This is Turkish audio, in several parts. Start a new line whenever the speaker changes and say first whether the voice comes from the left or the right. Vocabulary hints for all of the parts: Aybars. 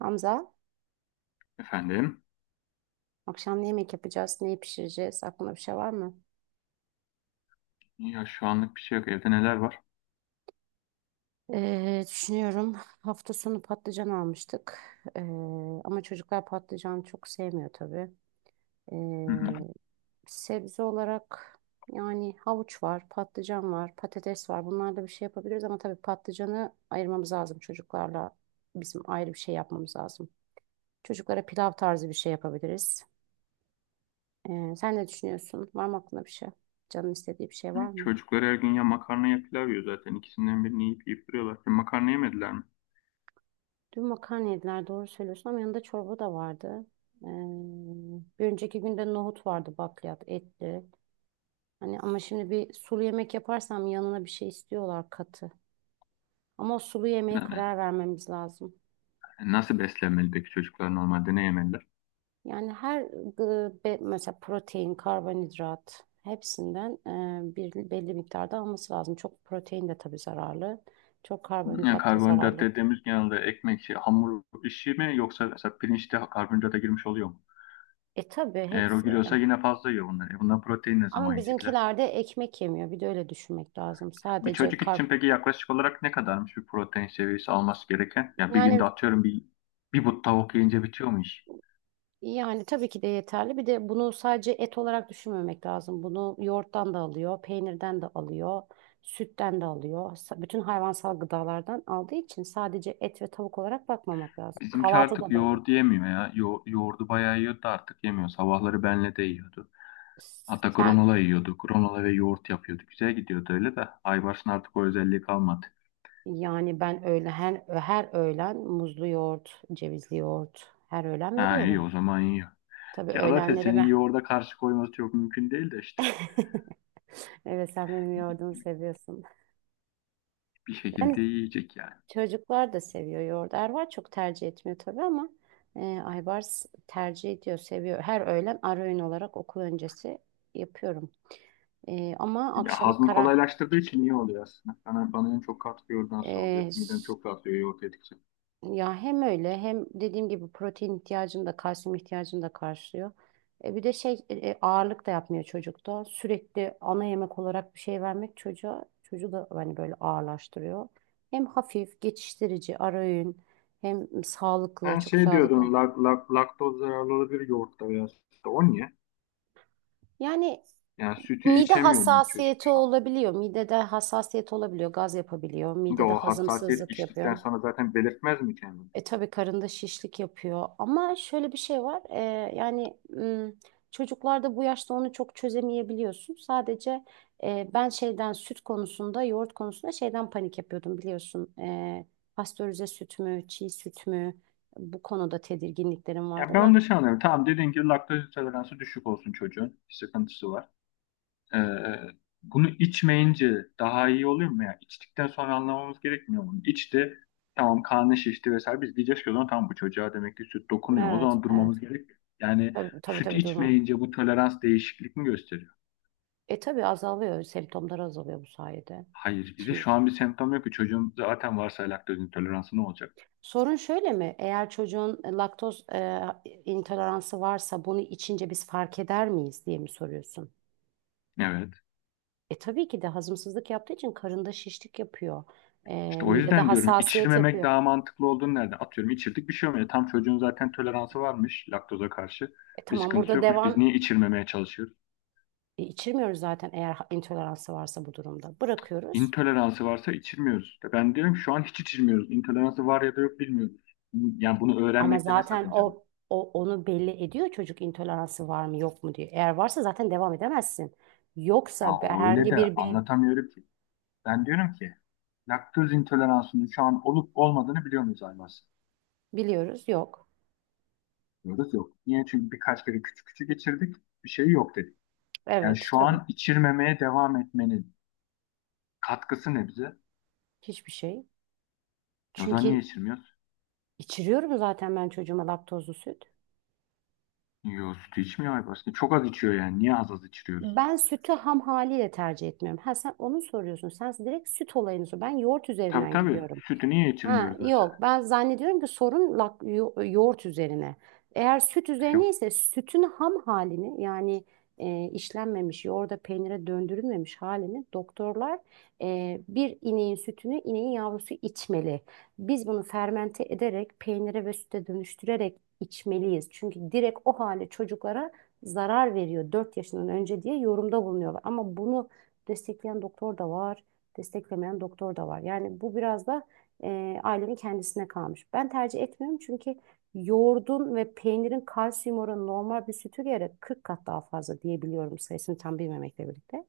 right: Hamza,
left: Efendim?
right: akşam ne yemek yapacağız, neyi pişireceğiz? Aklında bir şey var mı?
left: Ya şu anlık bir şey yok. Evde neler var?
right: Düşünüyorum. Hafta sonu patlıcan almıştık. Ee, ama çocuklar patlıcan çok sevmiyor tabii.
left: Hı hı.
right: Ee, sebze olarak yani havuç var, patlıcan var, patates var. Bunlarla bir şey yapabiliriz ama tabii patlıcanı ayırmamız lazım çocuklarla. Bizim ayrı bir şey yapmamız lazım. Çocuklara pilav tarzı bir şey yapabiliriz. Sen ne düşünüyorsun? Var mı aklında bir şey? Canın istediği bir şey var mı?
left: Çocuklar her gün ya makarna ya pilav yiyor zaten. İkisinden birini yiyip duruyorlar. Ya makarna yemediler mi?
right: Dün makarna yediler, doğru söylüyorsun, ama yanında çorba da vardı. Ee, bir önceki günde nohut vardı, bakliyat etli. Hani ama şimdi bir sulu yemek yaparsam yanına bir şey istiyorlar, katı. Ama o sulu yemeğe
left: Yani
right: karar vermemiz lazım.
left: nasıl beslenmeli peki çocuklar normalde ne yemeliler?
right: Mesela protein, karbonhidrat, hepsinden bir belli miktarda alması lazım. Çok protein de tabii zararlı. Çok
left: Ya
right: karbonhidrat da
left: karbonhidrat
right: zararlı.
left: dediğimiz genelde ekmek, hamur işi mi, yoksa mesela pirinçte karbonhidrata girmiş oluyor mu?
right: E tabii
left: Eğer o
right: hepsi.
left: giriyorsa yine fazla yiyor bunlar. E, bundan protein ne zaman
right: Ama
left: yiyecekler?
right: bizimkiler de ekmek yemiyor. Bir de öyle düşünmek lazım.
left: Bir
right: Sadece
left: çocuk
right: kar
left: için peki yaklaşık olarak ne kadarmış bir protein seviyesi alması gereken? Ya bir günde
right: Yani
left: atıyorum bir but tavuk yiyince bitiyor mu iş?
right: yani tabii ki de yeterli. Bir de bunu sadece et olarak düşünmemek lazım. Bunu yoğurttan da alıyor, peynirden de alıyor, sütten de alıyor. Bütün hayvansal gıdalardan aldığı için sadece et ve tavuk olarak bakmamak lazım.
left: Bizimki artık
right: Kahvaltıda da alıyor.
left: yoğurdu yemiyor ya. Yoğurdu bayağı yiyordu, artık yemiyor. Sabahları benle de yiyordu. Hatta
right: Sen
left: granola yiyordu. Granola ve yoğurt yapıyordu. Güzel gidiyordu öyle de. Aybars'ın artık o özelliği kalmadı.
right: yani ben öyle her öğlen muzlu yoğurt, cevizli yoğurt, her öğlen
left: Ha, iyi
right: veriyorum.
left: o zaman yiyor.
right: Tabii
left: Ya zaten
right: öğlenlere
left: senin
right: ben.
left: yoğurda karşı koyması çok mümkün değil de işte.
right: Evet, sen benim yoğurdumu seviyorsun.
left: Bir
right: Yani,
left: şekilde yiyecek yani.
right: çocuklar da seviyor yoğurdu. Ervar çok tercih etmiyor tabii ama Aybars tercih ediyor, seviyor. Her öğlen ara öğün olarak okul öncesi yapıyorum. E, ama
left: Ya
right: akşama
left: hazmı
right: kara
left: kolaylaştırdığı için iyi oluyor aslında. Bana en çok katkı yoğurdan sağlıyor.
right: e,
left: Midem
right: s-
left: çok rahatlıyor yoğurt yedikçe.
right: ya hem öyle hem dediğim gibi protein ihtiyacını da kalsiyum ihtiyacını da karşılıyor. Bir de şey, ağırlık da yapmıyor çocukta. Sürekli ana yemek olarak bir şey vermek çocuğu da hani böyle ağırlaştırıyor. Hem hafif, geçiştirici, ara öğün, hem sağlıklı,
left: Ben
right: çok
left: şey
right: sağlıklı.
left: diyordum, laktoz zararlı olabilir yoğurtta veya sütte. O niye?
right: Yani,
left: Yani sütü
right: mide
left: içemiyor mu bu çocuk
right: hassasiyeti
left: şu an?
right: olabiliyor. Midede hassasiyet olabiliyor. Gaz yapabiliyor.
left: Bir de
right: Midede
left: o hassasiyet
right: hazımsızlık
left: içtikten
right: yapıyor.
left: sonra zaten belirtmez mi kendini?
right: E tabii karında şişlik yapıyor. Ama şöyle bir şey var. Yani m, çocuklarda bu yaşta onu çok çözemeyebiliyorsun. Sadece ben şeyden, süt konusunda, yoğurt konusunda şeyden panik yapıyordum, biliyorsun. Pastörize süt mü, çiğ süt mü? Bu konuda tedirginliklerim vardı.
left: Ya ben onu da şey anlıyorum. Tamam, dediğin gibi laktoz intoleransı düşük olsun çocuğun. Bir sıkıntısı var. Ee, Bunu içmeyince daha iyi oluyor mu ya? İçtikten sonra anlamamız gerekmiyor mu? İçti. Tamam, karnı şişti vesaire. Biz diyeceğiz ki o zaman tamam, bu çocuğa demek ki süt dokunuyor. O
right: Evet,
left: zaman durmamız
right: evet.
left: gerek. Yani
right: Tabii, tabii,
left: süt
right: tabii.
left: içmeyince bu tolerans değişiklik mi gösteriyor?
right: E tabii azalıyor, semptomlar azalıyor bu sayede.
left: Hayır. Bir de
right: İçim
left: şu
right: için.
left: an bir semptom yok ki, çocuğun zaten varsa laktoz intoleransı ne olacak?
right: Sorun şöyle mi? Eğer çocuğun laktoz intoleransı varsa bunu içince biz fark eder miyiz diye mi soruyorsun?
left: Evet.
right: E tabii ki de hazımsızlık yaptığı için karında şişlik yapıyor. E,
left: İşte o
right: midede
left: yüzden diyorum
right: hassasiyet
left: içirmemek
right: yapıyor.
left: daha mantıklı olduğunu nereden? Atıyorum içirdik, bir şey olmuyor. Tam çocuğun zaten toleransı varmış laktoza karşı.
right: E
left: Bir
right: tamam,
left: sıkıntısı yokmuş. Biz niye içirmemeye çalışıyoruz?
right: içirmiyoruz zaten eğer intoleransı varsa bu durumda. Bırakıyoruz.
left: İntoleransı varsa içirmiyoruz. Ben diyorum ki şu an hiç içirmiyoruz. İntoleransı var ya da yok bilmiyoruz. Yani bunu
right: Ama
left: öğrenmekte ne
right: zaten
left: sakınca var?
right: o onu belli ediyor çocuk, intoleransı var mı yok mu diye. Eğer varsa zaten devam edemezsin.
left: Ya
right: Yoksa be-
left: o öyle
right: herhangi
left: de
right: bir be
left: anlatamıyorum ki. Ben diyorum ki laktoz intoleransının şu an olup olmadığını biliyor muyuz Aybars?
right: Biliyoruz yok.
left: Diyoruz yok. Niye? Çünkü birkaç kere küçük küçük geçirdik. Bir şey yok dedik. Yani
right: Evet,
left: şu
right: tabii,
left: an içirmemeye devam etmeniz katkısı ne bize?
right: hiçbir şey.
left: E, o zaman
right: Çünkü
left: niye içirmiyoruz?
right: içiriyorum zaten ben çocuğuma laktozlu süt.
left: Yo, sütü içmiyor ay başta. Çok az içiyor yani. Niye az az içiriyoruz?
right: Ben sütü ham haliyle tercih etmiyorum. Ha, sen onu soruyorsun. Sen direkt süt olayını sor. Ben yoğurt
left: Tabii,
right: üzerinden
left: tabii.
right: gidiyorum.
left: Sütü niye
right: Ha,
left: içirmiyoruz mesela?
right: yok, ben zannediyorum ki sorun yoğurt üzerine. Eğer süt
left: E, yok.
right: üzerine ise sütün ham halini, yani işlenmemiş, yoğurda peynire döndürülmemiş halini doktorlar, bir ineğin sütünü ineğin yavrusu içmeli. Biz bunu fermente ederek peynire ve süte dönüştürerek içmeliyiz. Çünkü direkt o hali çocuklara zarar veriyor 4 yaşından önce diye yorumda bulunuyorlar. Ama bunu destekleyen doktor da var, desteklemeyen doktor da var. Yani bu biraz da ailenin kendisine kalmış. Ben tercih etmiyorum, çünkü yoğurdun ve peynirin kalsiyum oranı normal bir sütü göre 40 kat daha fazla, diyebiliyorum, sayısını tam bilmemekle birlikte.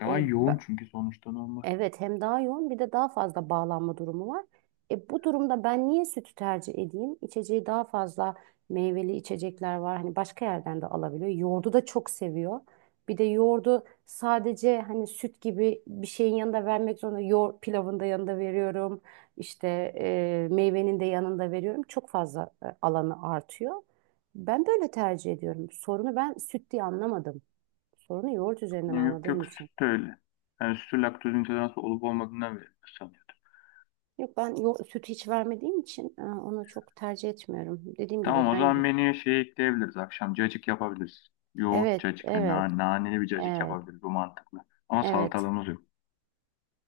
left: Daha
right: E, b-
left: yoğun çünkü sonuçta normal.
right: Evet, hem daha yoğun, bir de daha fazla bağlanma durumu var. Bu durumda ben niye sütü tercih edeyim? İçeceği daha fazla meyveli içecekler var. Hani başka yerden de alabiliyor. Yoğurdu da çok seviyor. Bir de yoğurdu sadece hani süt gibi bir şeyin yanında vermek zorunda Yoğurt pilavın da yanında veriyorum. İşte, meyvenin de yanında veriyorum. Çok fazla alanı artıyor. Ben böyle tercih ediyorum. Sorunu ben süt diye anlamadım. Sorunu yoğurt üzerinden
left: E, yok
right: anladığım
left: yok,
right: için.
left: süt de öyle. Yani sütü laktoz intoleransı olup olmadığından beri sanıyordum.
right: Yok, ben süt hiç vermediğim için onu çok tercih etmiyorum. Dediğim
left: Tamam,
right: gibi
left: o
right: ben
left: zaman
right: y-
left: menüye şey ekleyebiliriz. Akşam cacık yapabiliriz. Yoğurt
right: Evet,
left: cacık ve
right: evet,
left: naneli bir cacık
right: evet,
left: yapabiliriz. Bu mantıklı. Ama
right: evet,
left: salatalığımız yok.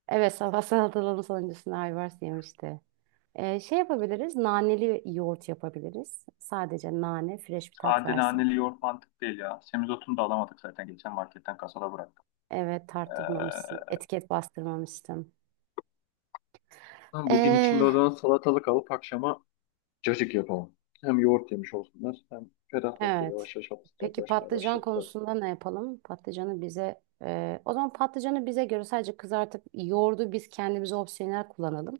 right: evet, sabah salatalığın sonuncusunda Ayvars yemişti. Şey yapabiliriz, naneli yoğurt yapabiliriz. Sadece nane fresh bir tat
left: Sade
right: versin.
left: naneli yoğurt mantık değil ya. Semizotunu da alamadık zaten. Geçen marketten kasada bıraktık.
right: Evet, tarttırmamışsın, etiket bastırmamıştım.
left: Tamam, bugün içinde
right: E,
left: o zaman salatalık alıp akşama cacık yapalım. Hem yoğurt yemiş olsunlar hem ferahlatır.
right: evet,
left: Yavaş yavaş hafif
right: peki
left: sıcaklaşmaya
right: patlıcan
left: başladı da.
right: konusunda ne yapalım? Patlıcanı bize, o zaman patlıcanı bize göre sadece kızartıp yoğurdu biz kendimize opsiyonel kullanalım.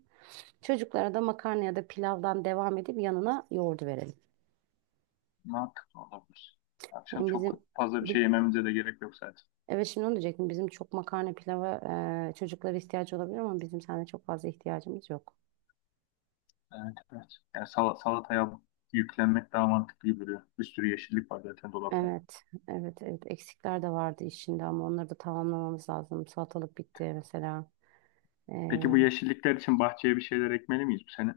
right: Çocuklara da makarna ya da pilavdan devam edip yanına yoğurdu verelim.
left: Mantıklı olabilir. Akşam
right: Hem bizim
left: çok fazla bir şey
right: bi-
left: yememize de gerek yok zaten.
right: evet şimdi onu diyecektim. Bizim çok makarna pilava, çocuklara ihtiyacı olabilir ama bizim sende çok fazla ihtiyacımız yok.
left: Evet, evet. Yani salataya yüklenmek daha mantıklı gibi duruyor. Bir sürü yeşillik var zaten dolapta.
right: Evet, evet, evet. Eksikler de vardı işinde, ama onları da tamamlamamız lazım. Salatalık bitti mesela.
left: Peki bu yeşillikler için bahçeye bir şeyler ekmeli miyiz bu sene?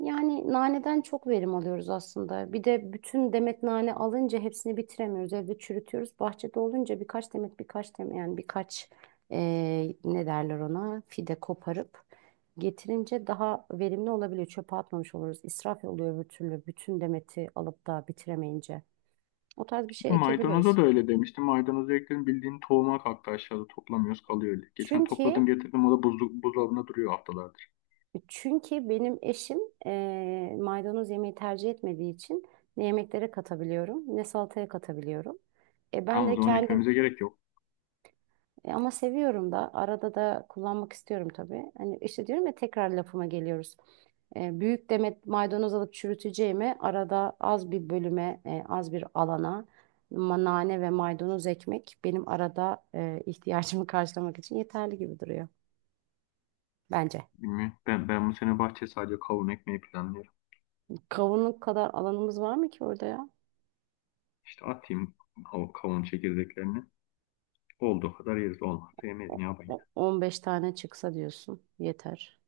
right: Yani naneden çok verim alıyoruz aslında. Bir de bütün demet nane alınca hepsini bitiremiyoruz. Evde çürütüyoruz. Bahçede olunca birkaç demet, birkaç demet, yani birkaç ne derler ona, fide koparıp getirince daha verimli olabiliyor. Çöpe atmamış oluruz. İsraf oluyor öbür türlü, bütün demeti alıp da bitiremeyince. O tarz bir şey
left: Maydanoza
right: ekebiliriz.
left: da öyle demiştim. Maydanozu ekledim, bildiğin tohuma kalktı, aşağıda toplamıyoruz, kalıyor öyle. Geçen
right: Çünkü
left: topladım getirdim, o da buzdolabında duruyor haftalardır.
right: Çünkü benim eşim, maydanoz yemeği tercih etmediği için ne yemeklere katabiliyorum ne salataya katabiliyorum. Ben
left: Tamam, o
right: de
left: zaman
right: kendim,
left: ekmemize gerek yok.
right: ama seviyorum da, arada da kullanmak istiyorum tabii. Hani işte, diyorum ya, tekrar lafıma geliyoruz. Büyük demet maydanoz alıp çürüteceğime arada az bir bölüme, az bir alana nane ve maydanoz ekmek benim arada ihtiyacımı karşılamak için yeterli gibi duruyor bence.
left: Bilmiyorum. Ben bu sene bahçe sadece kavun ekmeyi planlıyorum.
right: Kavunluk kadar alanımız var mı ki orada, ya?
left: İşte atayım o kavun çekirdeklerini. Olduğu kadar yeriz, olmazsa yemeyiz,
right: O-
left: ne yapayım ya.
right: 15 tane çıksa diyorsun, yeter.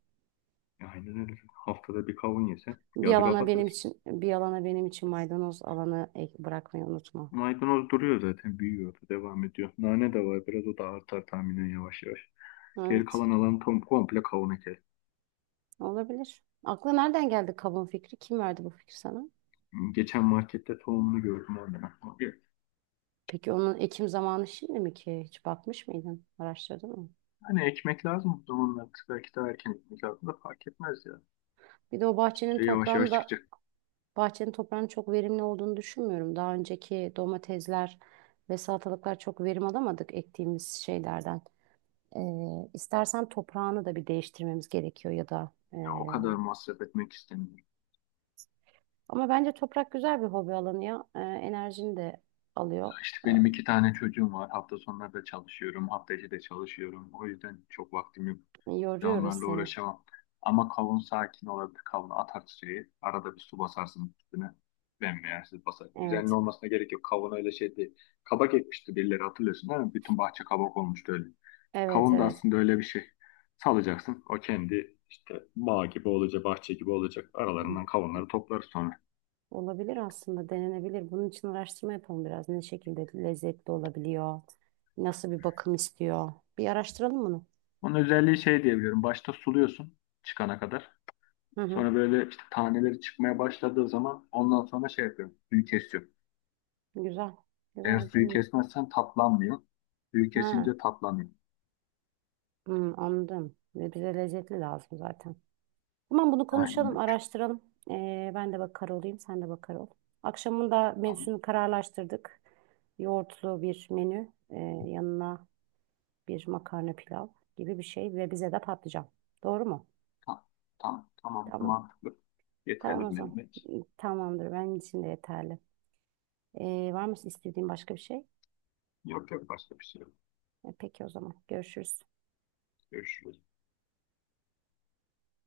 left: Aynen öyle. Haftada bir kavun yesen
right: Bir
left: yazı
right: alana benim
left: kapatırız.
right: için bir alana benim için maydanoz alanı bırakmayı unutma.
left: Maydanoz duruyor zaten, büyüyor, devam ediyor. Nane de var biraz, o da artar tahminen yavaş yavaş. Geri
right: Evet,
left: kalan alan tam komple kavun eker.
right: olabilir. Akla nereden geldi kabuğun fikri? Kim verdi bu fikri sana?
left: Geçen markette tohumunu gördüm, oradan aklıma geldi.
right: Peki onun ekim zamanı şimdi mi ki? Hiç bakmış mıydın? Araştırdın mı?
left: Hani ekmek lazım bu zamanlar. Belki daha erken ekmek lazım da fark etmez ya.
right: Bir de o bahçenin
left: İşte yavaş
right: toprağını
left: yavaş
right: da
left: çıkacak.
right: bahçenin toprağının çok verimli olduğunu düşünmüyorum. Daha önceki domatesler ve salatalıklar, çok verim alamadık ektiğimiz şeylerden. İstersen toprağını da bir değiştirmemiz gerekiyor, ya da
left: Ya o kadar masraf etmek istemiyorum.
right: ama bence toprak güzel bir hobi alanı ya. Enerjini de alıyor.
left: Ya işte benim iki tane çocuğum var. Hafta sonları da çalışıyorum. Hafta içi de çalışıyorum. O yüzden çok vaktim yok. Ya
right: Yoruyoruz
left: onlarla
right: seni.
left: uğraşamam. Ama kavun sakin olabilir. Kavunu atar suya. Arada bir su basarsın üstüne. Bembeyazsız basar. Düzenli
right: Evet.
left: olmasına gerek yok. Kavun öyle şey değil. Kabak ekmişti birileri, hatırlıyorsun değil mi? Bütün bahçe kabak olmuştu öyle.
right: Evet,
left: Kavun da
right: evet.
left: aslında öyle bir şey. Salacaksın. O kendi işte bağ gibi olacak, bahçe gibi olacak. Aralarından kavunları toplarız sonra.
right: Olabilir, aslında denenebilir. Bunun için araştırma yapalım biraz. Ne şekilde lezzetli olabiliyor? Nasıl bir bakım istiyor? Bir araştıralım bunu.
left: Onun özelliği şey diyebiliyorum. Başta suluyorsun, çıkana kadar.
right: Hı hı.
left: Sonra böyle işte taneleri çıkmaya başladığı zaman ondan sonra şey yapıyorum. Suyu kesiyorum.
right: Güzel.
left: Eğer
right: Güzel bir
left: suyu
right: deneyim.
left: kesmezsen tatlanmıyor. Suyu
right: Ha,
left: kesince tatlanıyor.
right: hı, anladım. Ve bize lezzetli lazım zaten. Tamam, bunu
left: Aynen
right: konuşalım,
left: öyle.
right: araştıralım. Ben de bakar olayım, sen de bakar ol. Akşamında
left: Tamam.
right: menüsünü kararlaştırdık. Yoğurtlu bir menü, yanına bir makarna pilav gibi bir şey, ve bize de patlıcan. Doğru mu?
left: Tamam. Tamam. Tamam.
right: Tamam.
left: Mantıklı. Yeterli
right: Tamam o
left: bir
right: zaman.
left: memet.
right: Tamamdır, benim için de yeterli. Var mı istediğin başka bir şey?
left: Yok yok, başka bir şey yok.
right: Peki o zaman görüşürüz.
left: Görüşürüz.